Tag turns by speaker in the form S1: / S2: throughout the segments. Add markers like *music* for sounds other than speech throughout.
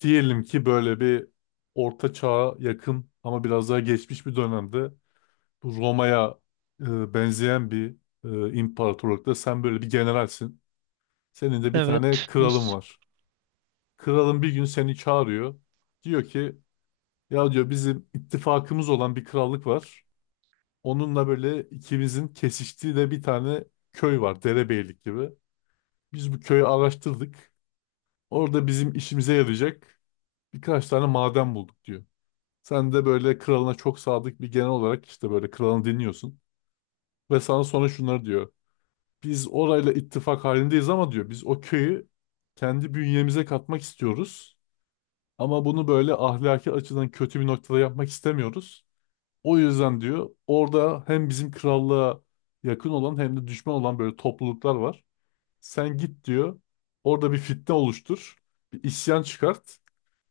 S1: Diyelim ki böyle bir orta çağa yakın ama biraz daha geçmiş bir dönemde bu Roma'ya benzeyen bir imparatorlukta sen böyle bir generalsin. Senin de bir tane
S2: Evet.
S1: kralın
S2: Nasıl?
S1: var. Kralın bir gün seni çağırıyor. Diyor ki ya diyor bizim ittifakımız olan bir krallık var. Onunla böyle ikimizin kesiştiği de bir tane köy var. Derebeylik gibi. Biz bu köyü araştırdık. Orada bizim işimize yarayacak birkaç tane maden bulduk diyor. Sen de böyle kralına çok sadık bir genel olarak işte böyle kralını dinliyorsun. Ve sana sonra şunları diyor. Biz orayla ittifak halindeyiz ama diyor biz o köyü kendi bünyemize katmak istiyoruz. Ama bunu böyle ahlaki açıdan kötü bir noktada yapmak istemiyoruz. O yüzden diyor orada hem bizim krallığa yakın olan hem de düşman olan böyle topluluklar var. Sen git diyor. Orada bir fitne oluştur. Bir isyan çıkart.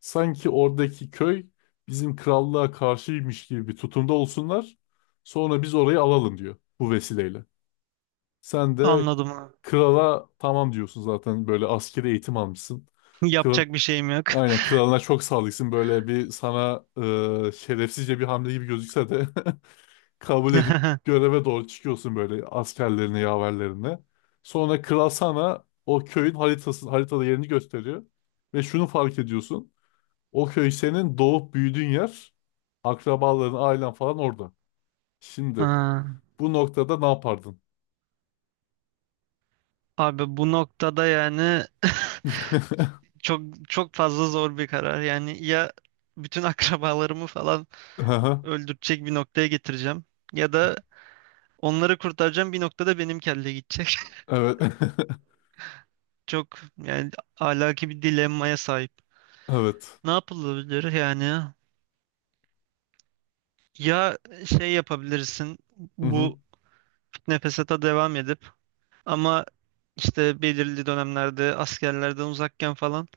S1: Sanki oradaki köy bizim krallığa karşıymış gibi bir tutumda olsunlar. Sonra biz orayı alalım diyor bu vesileyle. Sen de
S2: Anladım abi.
S1: krala tamam diyorsun zaten böyle askeri eğitim almışsın.
S2: *laughs*
S1: Kral,
S2: Yapacak bir şeyim yok.
S1: aynen kralına çok sadıksın böyle bir sana şerefsizce bir hamle gibi gözükse de *laughs* kabul edip
S2: *laughs*
S1: göreve doğru çıkıyorsun böyle askerlerine, yaverlerine. Sonra kral sana o köyün haritasını, haritada yerini gösteriyor. Ve şunu fark ediyorsun. O köy senin doğup büyüdüğün yer. Akrabaların, ailen falan orada. Şimdi
S2: Ha,
S1: bu noktada ne yapardın?
S2: abi bu noktada yani *laughs*
S1: *laughs*
S2: çok çok fazla zor bir karar. Yani ya bütün *laughs* akrabalarımı falan
S1: Aha,
S2: öldürecek bir noktaya getireceğim, ya da onları kurtaracağım bir noktada benim kelle gidecek.
S1: evet. *laughs*
S2: *laughs* Çok yani alaki bir dilemmaya sahip.
S1: Evet.
S2: Ne yapılabilir yani? Ya şey yapabilirsin,
S1: Hı hı.
S2: bu nefesata devam edip. Ama işte belirli dönemlerde askerlerden uzakken falan,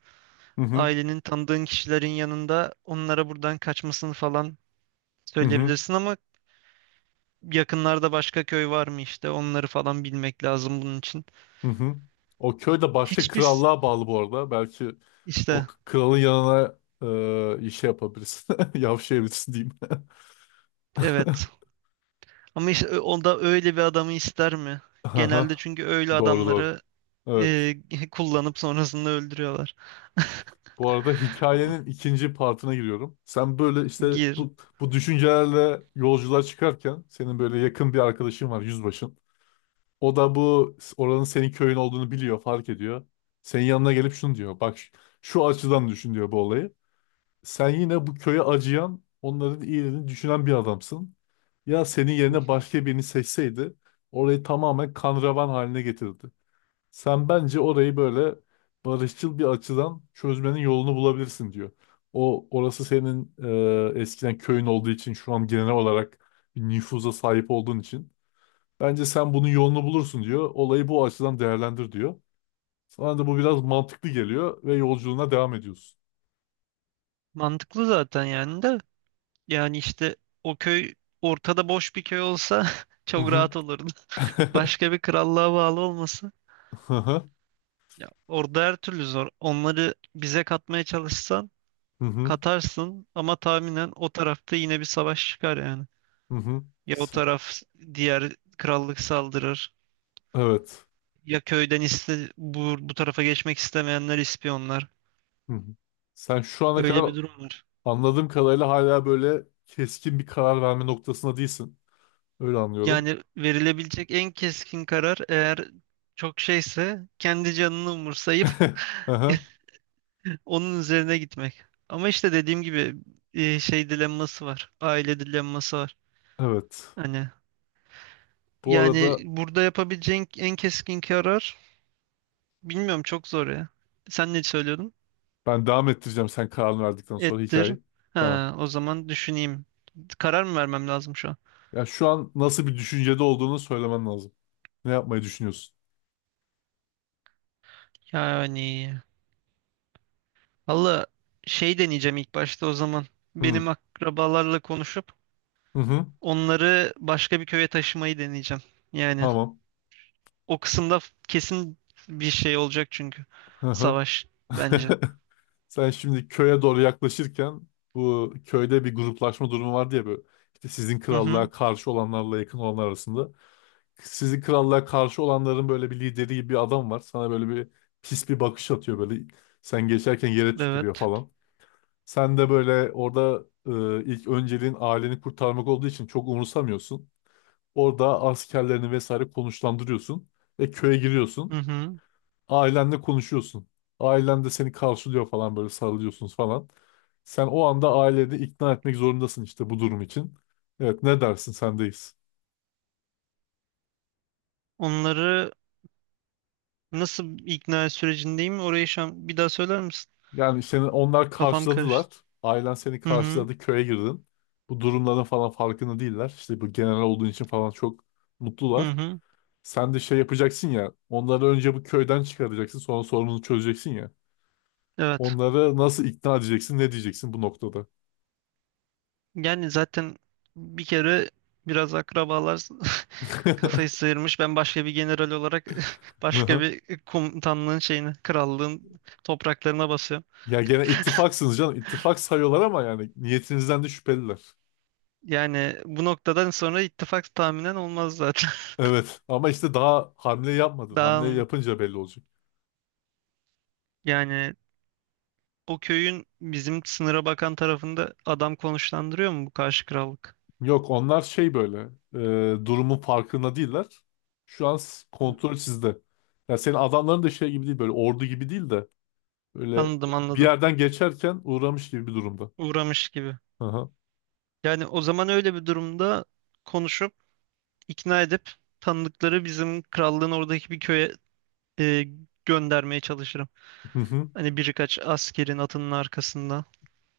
S1: Hı hı.
S2: ailenin tanıdığın kişilerin yanında onlara buradan kaçmasını falan
S1: Hı hı.
S2: söyleyebilirsin ama, yakınlarda başka köy var mı işte onları falan bilmek lazım bunun için.
S1: Hı hı. O köy de başka
S2: Hiçbir s-
S1: krallığa bağlı bu arada. Belki o
S2: işte
S1: kralın yanına şey yapabilirsin. *laughs* Yavşayabilirsin diyeyim. *laughs*
S2: evet
S1: *laughs*
S2: ama işte o da öyle bir adamı ister mi? Genelde
S1: Aha.
S2: çünkü öyle
S1: Doğru doğru.
S2: adamları
S1: Evet.
S2: e, *laughs* kullanıp sonrasında öldürüyorlar.
S1: Bu arada
S2: O-
S1: hikayenin ikinci partına giriyorum. Sen böyle işte
S2: gir.
S1: bu düşüncelerle yolculuğa çıkarken senin böyle yakın bir arkadaşın var yüzbaşın. O da bu oranın senin köyün olduğunu biliyor, fark ediyor. Senin yanına gelip şunu diyor. Bak şu açıdan düşün diyor bu olayı. Sen yine bu köye acıyan, onların iyiliğini düşünen bir adamsın. Ya senin
S2: Hı
S1: yerine
S2: hı.
S1: başka birini seçseydi orayı tamamen kan revan haline getirdi. Sen bence orayı böyle barışçıl bir açıdan çözmenin yolunu bulabilirsin diyor. Orası senin eskiden köyün olduğu için şu an genel olarak bir nüfuza sahip olduğun için bence sen bunun yolunu bulursun diyor. Olayı bu açıdan değerlendir diyor. Sana da bu biraz mantıklı geliyor ve yolculuğuna devam ediyorsun.
S2: Mantıklı zaten yani de. Yani işte o köy ortada boş bir köy olsa *laughs*
S1: Hı
S2: çok
S1: hı.
S2: rahat olurdu.
S1: *laughs*
S2: Başka bir krallığa bağlı olmasa.
S1: Hı hı.
S2: Ya orada her türlü zor. Onları bize katmaya çalışsan
S1: Hı hı.
S2: katarsın ama tahminen o tarafta yine bir savaş çıkar yani.
S1: Hı hı.
S2: Ya o
S1: Sen-
S2: taraf diğer krallık saldırır.
S1: Evet.
S2: Ya köyden iste, bu tarafa geçmek istemeyenler ispiyonlar.
S1: Hı hı. Sen şu ana
S2: Öyle
S1: kadar
S2: bir durum var.
S1: anladığım kadarıyla hala böyle keskin bir karar verme noktasında değilsin. Öyle anlıyorum.
S2: Yani verilebilecek en keskin karar, eğer çok şeyse, kendi canını umursayıp
S1: *laughs*
S2: *laughs*
S1: Aha,
S2: onun üzerine gitmek. Ama işte dediğim gibi şey dilemması var. Aile dilemması var.
S1: evet.
S2: Hani
S1: Bu
S2: yani
S1: arada
S2: burada yapabileceğin en keskin karar, bilmiyorum, çok zor ya. Sen ne söylüyordun?
S1: ben devam ettireceğim sen kararını verdikten sonra
S2: Ettir.
S1: hikayeyi. Tamam.
S2: Ha, o zaman düşüneyim. Karar mı vermem lazım şu an?
S1: Ya şu an nasıl bir düşüncede olduğunu söylemen lazım. Ne yapmayı düşünüyorsun?
S2: Yani valla, şey deneyeceğim ilk başta o zaman.
S1: Hı
S2: Benim akrabalarla konuşup
S1: hı. hı.
S2: onları başka bir köye taşımayı deneyeceğim. Yani
S1: Tamam.
S2: o kısımda kesin bir şey olacak çünkü.
S1: Hı hı.
S2: Savaş bence.
S1: *laughs* Sen şimdi köye doğru yaklaşırken bu köyde bir gruplaşma durumu vardı ya böyle. İşte sizin
S2: Hı hı.
S1: krallığa karşı olanlarla yakın olanlar arasında. Sizin krallığa karşı olanların böyle bir lideri gibi bir adam var. Sana böyle bir pis bir bakış atıyor böyle. Sen geçerken yere tükürüyor
S2: Evet.
S1: falan. Sen de böyle orada ilk önceliğin aileni kurtarmak olduğu için çok umursamıyorsun. Orada askerlerini vesaire konuşlandırıyorsun ve köye
S2: Hı
S1: giriyorsun.
S2: hı.
S1: Ailenle konuşuyorsun. Ailen de seni karşılıyor falan böyle sarılıyorsunuz falan. Sen o anda aileni ikna etmek zorundasın işte bu durum için. Evet ne dersin sendeyiz.
S2: Onları nasıl ikna sürecindeyim? Orayı şu an bir daha söyler misin?
S1: Yani seni onlar
S2: Kafam
S1: karşıladılar.
S2: karıştı.
S1: Ailen seni
S2: Hı hı.
S1: karşıladı köye girdin. Bu durumların falan farkında değiller. İşte bu general olduğun için falan çok
S2: Hı
S1: mutlular.
S2: hı.
S1: Sen de şey yapacaksın ya. Onları önce bu köyden çıkaracaksın. Sonra sorununu çözeceksin ya.
S2: Evet.
S1: Onları nasıl ikna edeceksin? Ne diyeceksin bu noktada?
S2: Yani zaten bir kere biraz akrabalar *laughs* kafayı
S1: *laughs*
S2: sıyırmış. Ben başka bir general olarak *laughs* başka bir komutanlığın şeyine, krallığın topraklarına basıyorum.
S1: Ya gene ittifaksınız canım. İttifak sayıyorlar ama yani niyetinizden de şüpheliler.
S2: Yani bu noktadan sonra ittifak tahminen olmaz zaten.
S1: Evet ama işte daha hamle
S2: *laughs*
S1: yapmadın. Hamle
S2: Daha.
S1: yapınca belli olacak.
S2: Yani o köyün bizim sınıra bakan tarafında adam konuşlandırıyor mu bu karşı krallık?
S1: Yok onlar şey böyle durumun farkında değiller. Şu an
S2: Hı.
S1: kontrol sizde. Ya senin adamların da şey gibi değil böyle ordu gibi değil de böyle
S2: Anladım
S1: bir
S2: anladım.
S1: yerden geçerken uğramış gibi bir durumda.
S2: Uğramış gibi.
S1: Aha.
S2: Yani o zaman öyle bir durumda konuşup, ikna edip, tanıdıkları bizim krallığın oradaki bir köye e, göndermeye çalışırım.
S1: *laughs*
S2: Hani birkaç askerin atının arkasında.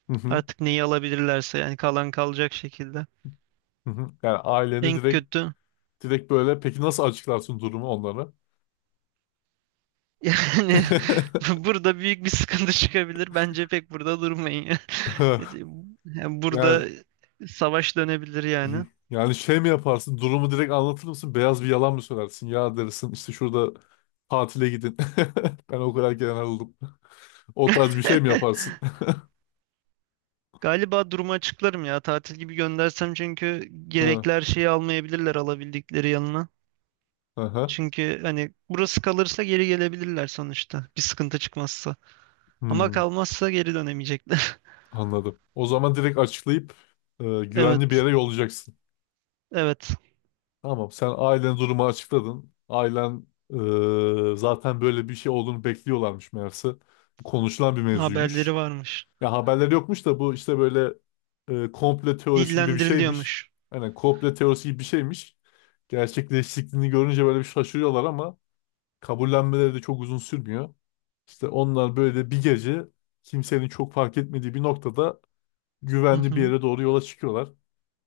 S1: Hı hı,
S2: Artık neyi alabilirlerse yani, kalan kalacak şekilde.
S1: hı hı. Yani aileni
S2: En kötü.
S1: direkt böyle peki nasıl açıklarsın durumu onlara?
S2: Yani *laughs* burada büyük bir sıkıntı çıkabilir. Bence pek burada durmayın ya. *laughs*
S1: *laughs*
S2: Yani burada
S1: Yani
S2: savaş dönebilir yani.
S1: yani şey mi yaparsın? Durumu direkt anlatır mısın? Beyaz bir yalan mı söylersin? Ya dersin işte şurada tatile gidin. *laughs* Ben o kadar gelen aldım. O tarz bir şey mi
S2: *laughs*
S1: yaparsın?
S2: Galiba durumu açıklarım ya. Tatil gibi göndersem çünkü
S1: *laughs* Ha,
S2: gerekli her şeyi almayabilirler alabildikleri yanına.
S1: aha.
S2: Çünkü hani burası kalırsa geri gelebilirler sonuçta. Bir sıkıntı çıkmazsa. Ama
S1: Hmm,
S2: kalmazsa geri dönemeyecekler.
S1: anladım. O zaman direkt açıklayıp
S2: *laughs*
S1: güvenli bir
S2: Evet.
S1: yere yollayacaksın.
S2: Evet.
S1: Tamam sen ailen durumu açıkladın. Ailen zaten böyle bir şey olduğunu bekliyorlarmış meğerse. Bu konuşulan bir
S2: Haberleri
S1: mevzuymuş.
S2: varmış.
S1: Ya haberleri yokmuş da bu işte böyle komple teorisi gibi bir şeymiş.
S2: Dillendiriliyormuş.
S1: Hani komple teorisi gibi bir şeymiş. Gerçekleştiğini görünce böyle bir şaşırıyorlar ama kabullenmeleri de çok uzun sürmüyor. İşte onlar böyle bir gece kimsenin çok fark etmediği bir noktada
S2: Hı
S1: güvenli bir
S2: hı.
S1: yere doğru yola çıkıyorlar.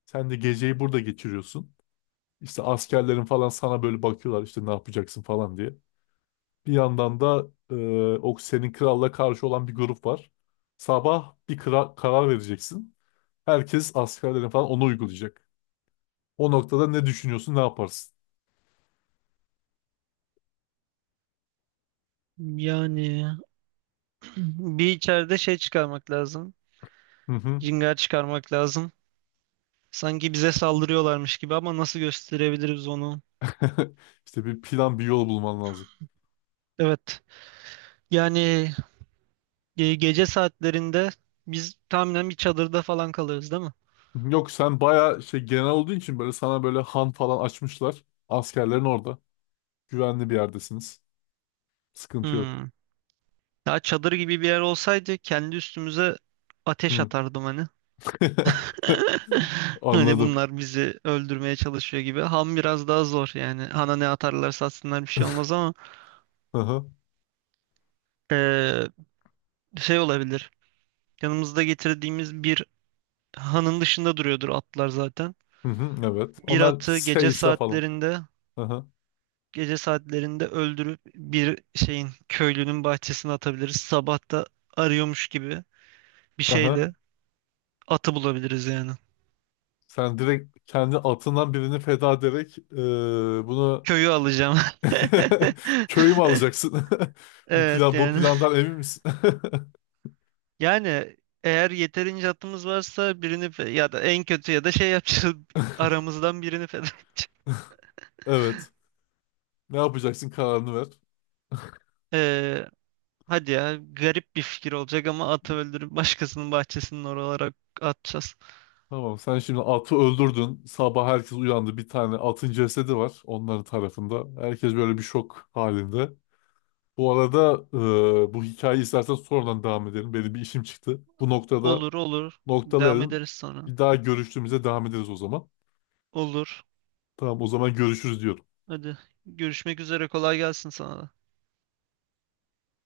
S1: Sen de geceyi burada geçiriyorsun. İşte askerlerin falan sana böyle bakıyorlar işte ne yapacaksın falan diye. Bir yandan da o senin kralla karşı olan bir grup var. Sabah bir karar vereceksin. Herkes askerlerin falan onu uygulayacak. O noktada ne düşünüyorsun, ne yaparsın?
S2: Yani bir içeride şey çıkarmak lazım.
S1: Hı hı.
S2: Cingar çıkarmak lazım. Sanki bize saldırıyorlarmış gibi, ama nasıl gösterebiliriz onu?
S1: *laughs* İşte bir plan, bir yol bulman lazım.
S2: Evet. Yani gece saatlerinde biz tahminen bir çadırda falan kalırız değil mi?
S1: Yok sen bayağı şey genel olduğu için böyle sana böyle han falan açmışlar. Askerlerin orada. Güvenli bir yerdesiniz. Sıkıntı yok.
S2: Hmm. Ya çadır gibi bir yer olsaydı kendi üstümüze ateş
S1: Hı.
S2: atardım hani.
S1: *laughs*
S2: *laughs* Hani
S1: Anladım.
S2: bunlar bizi öldürmeye çalışıyor gibi. Ham biraz daha zor yani. Hana ne atarlarsa atsınlar bir şey olmaz ama
S1: Hı hı.
S2: eee, şey olabilir. Yanımızda getirdiğimiz bir Han'ın dışında duruyordur atlar zaten.
S1: Hı hı, evet.
S2: Bir
S1: Onlar
S2: atı
S1: seyse falan. Hı hı,
S2: gece saatlerinde öldürüp bir şeyin köylünün bahçesine atabiliriz. Sabah da arıyormuş gibi bir
S1: hı hı.
S2: şeyle atı bulabiliriz yani.
S1: Sen direkt kendi atından birini feda ederek bunu
S2: Köyü alacağım. *laughs*
S1: *laughs* köyü mü alacaksın? *laughs*
S2: Evet
S1: Bu
S2: yani.
S1: plandan emin misin? *laughs*
S2: Yani eğer yeterince atımız varsa birini ya da en kötü ya da şey yapacağız. *laughs* Aramızdan birini feda edeceğiz.
S1: Evet. Ne yapacaksın kararını ver.
S2: Ee, hadi ya, garip bir fikir olacak ama atı öldürüp başkasının bahçesinin oralara atacağız.
S1: Tamam sen şimdi atı öldürdün. Sabah herkes uyandı. Bir tane atın cesedi var onların tarafında. Herkes böyle bir şok halinde. Bu arada bu hikayeyi istersen sonradan devam edelim. Benim bir işim çıktı. Bu noktada
S2: Olur olur. Devam
S1: noktalayalım.
S2: ederiz sonra.
S1: Bir daha görüştüğümüzde devam ederiz o zaman.
S2: Olur.
S1: Tamam o zaman görüşürüz diyorum.
S2: Hadi, görüşmek üzere, kolay gelsin sana da.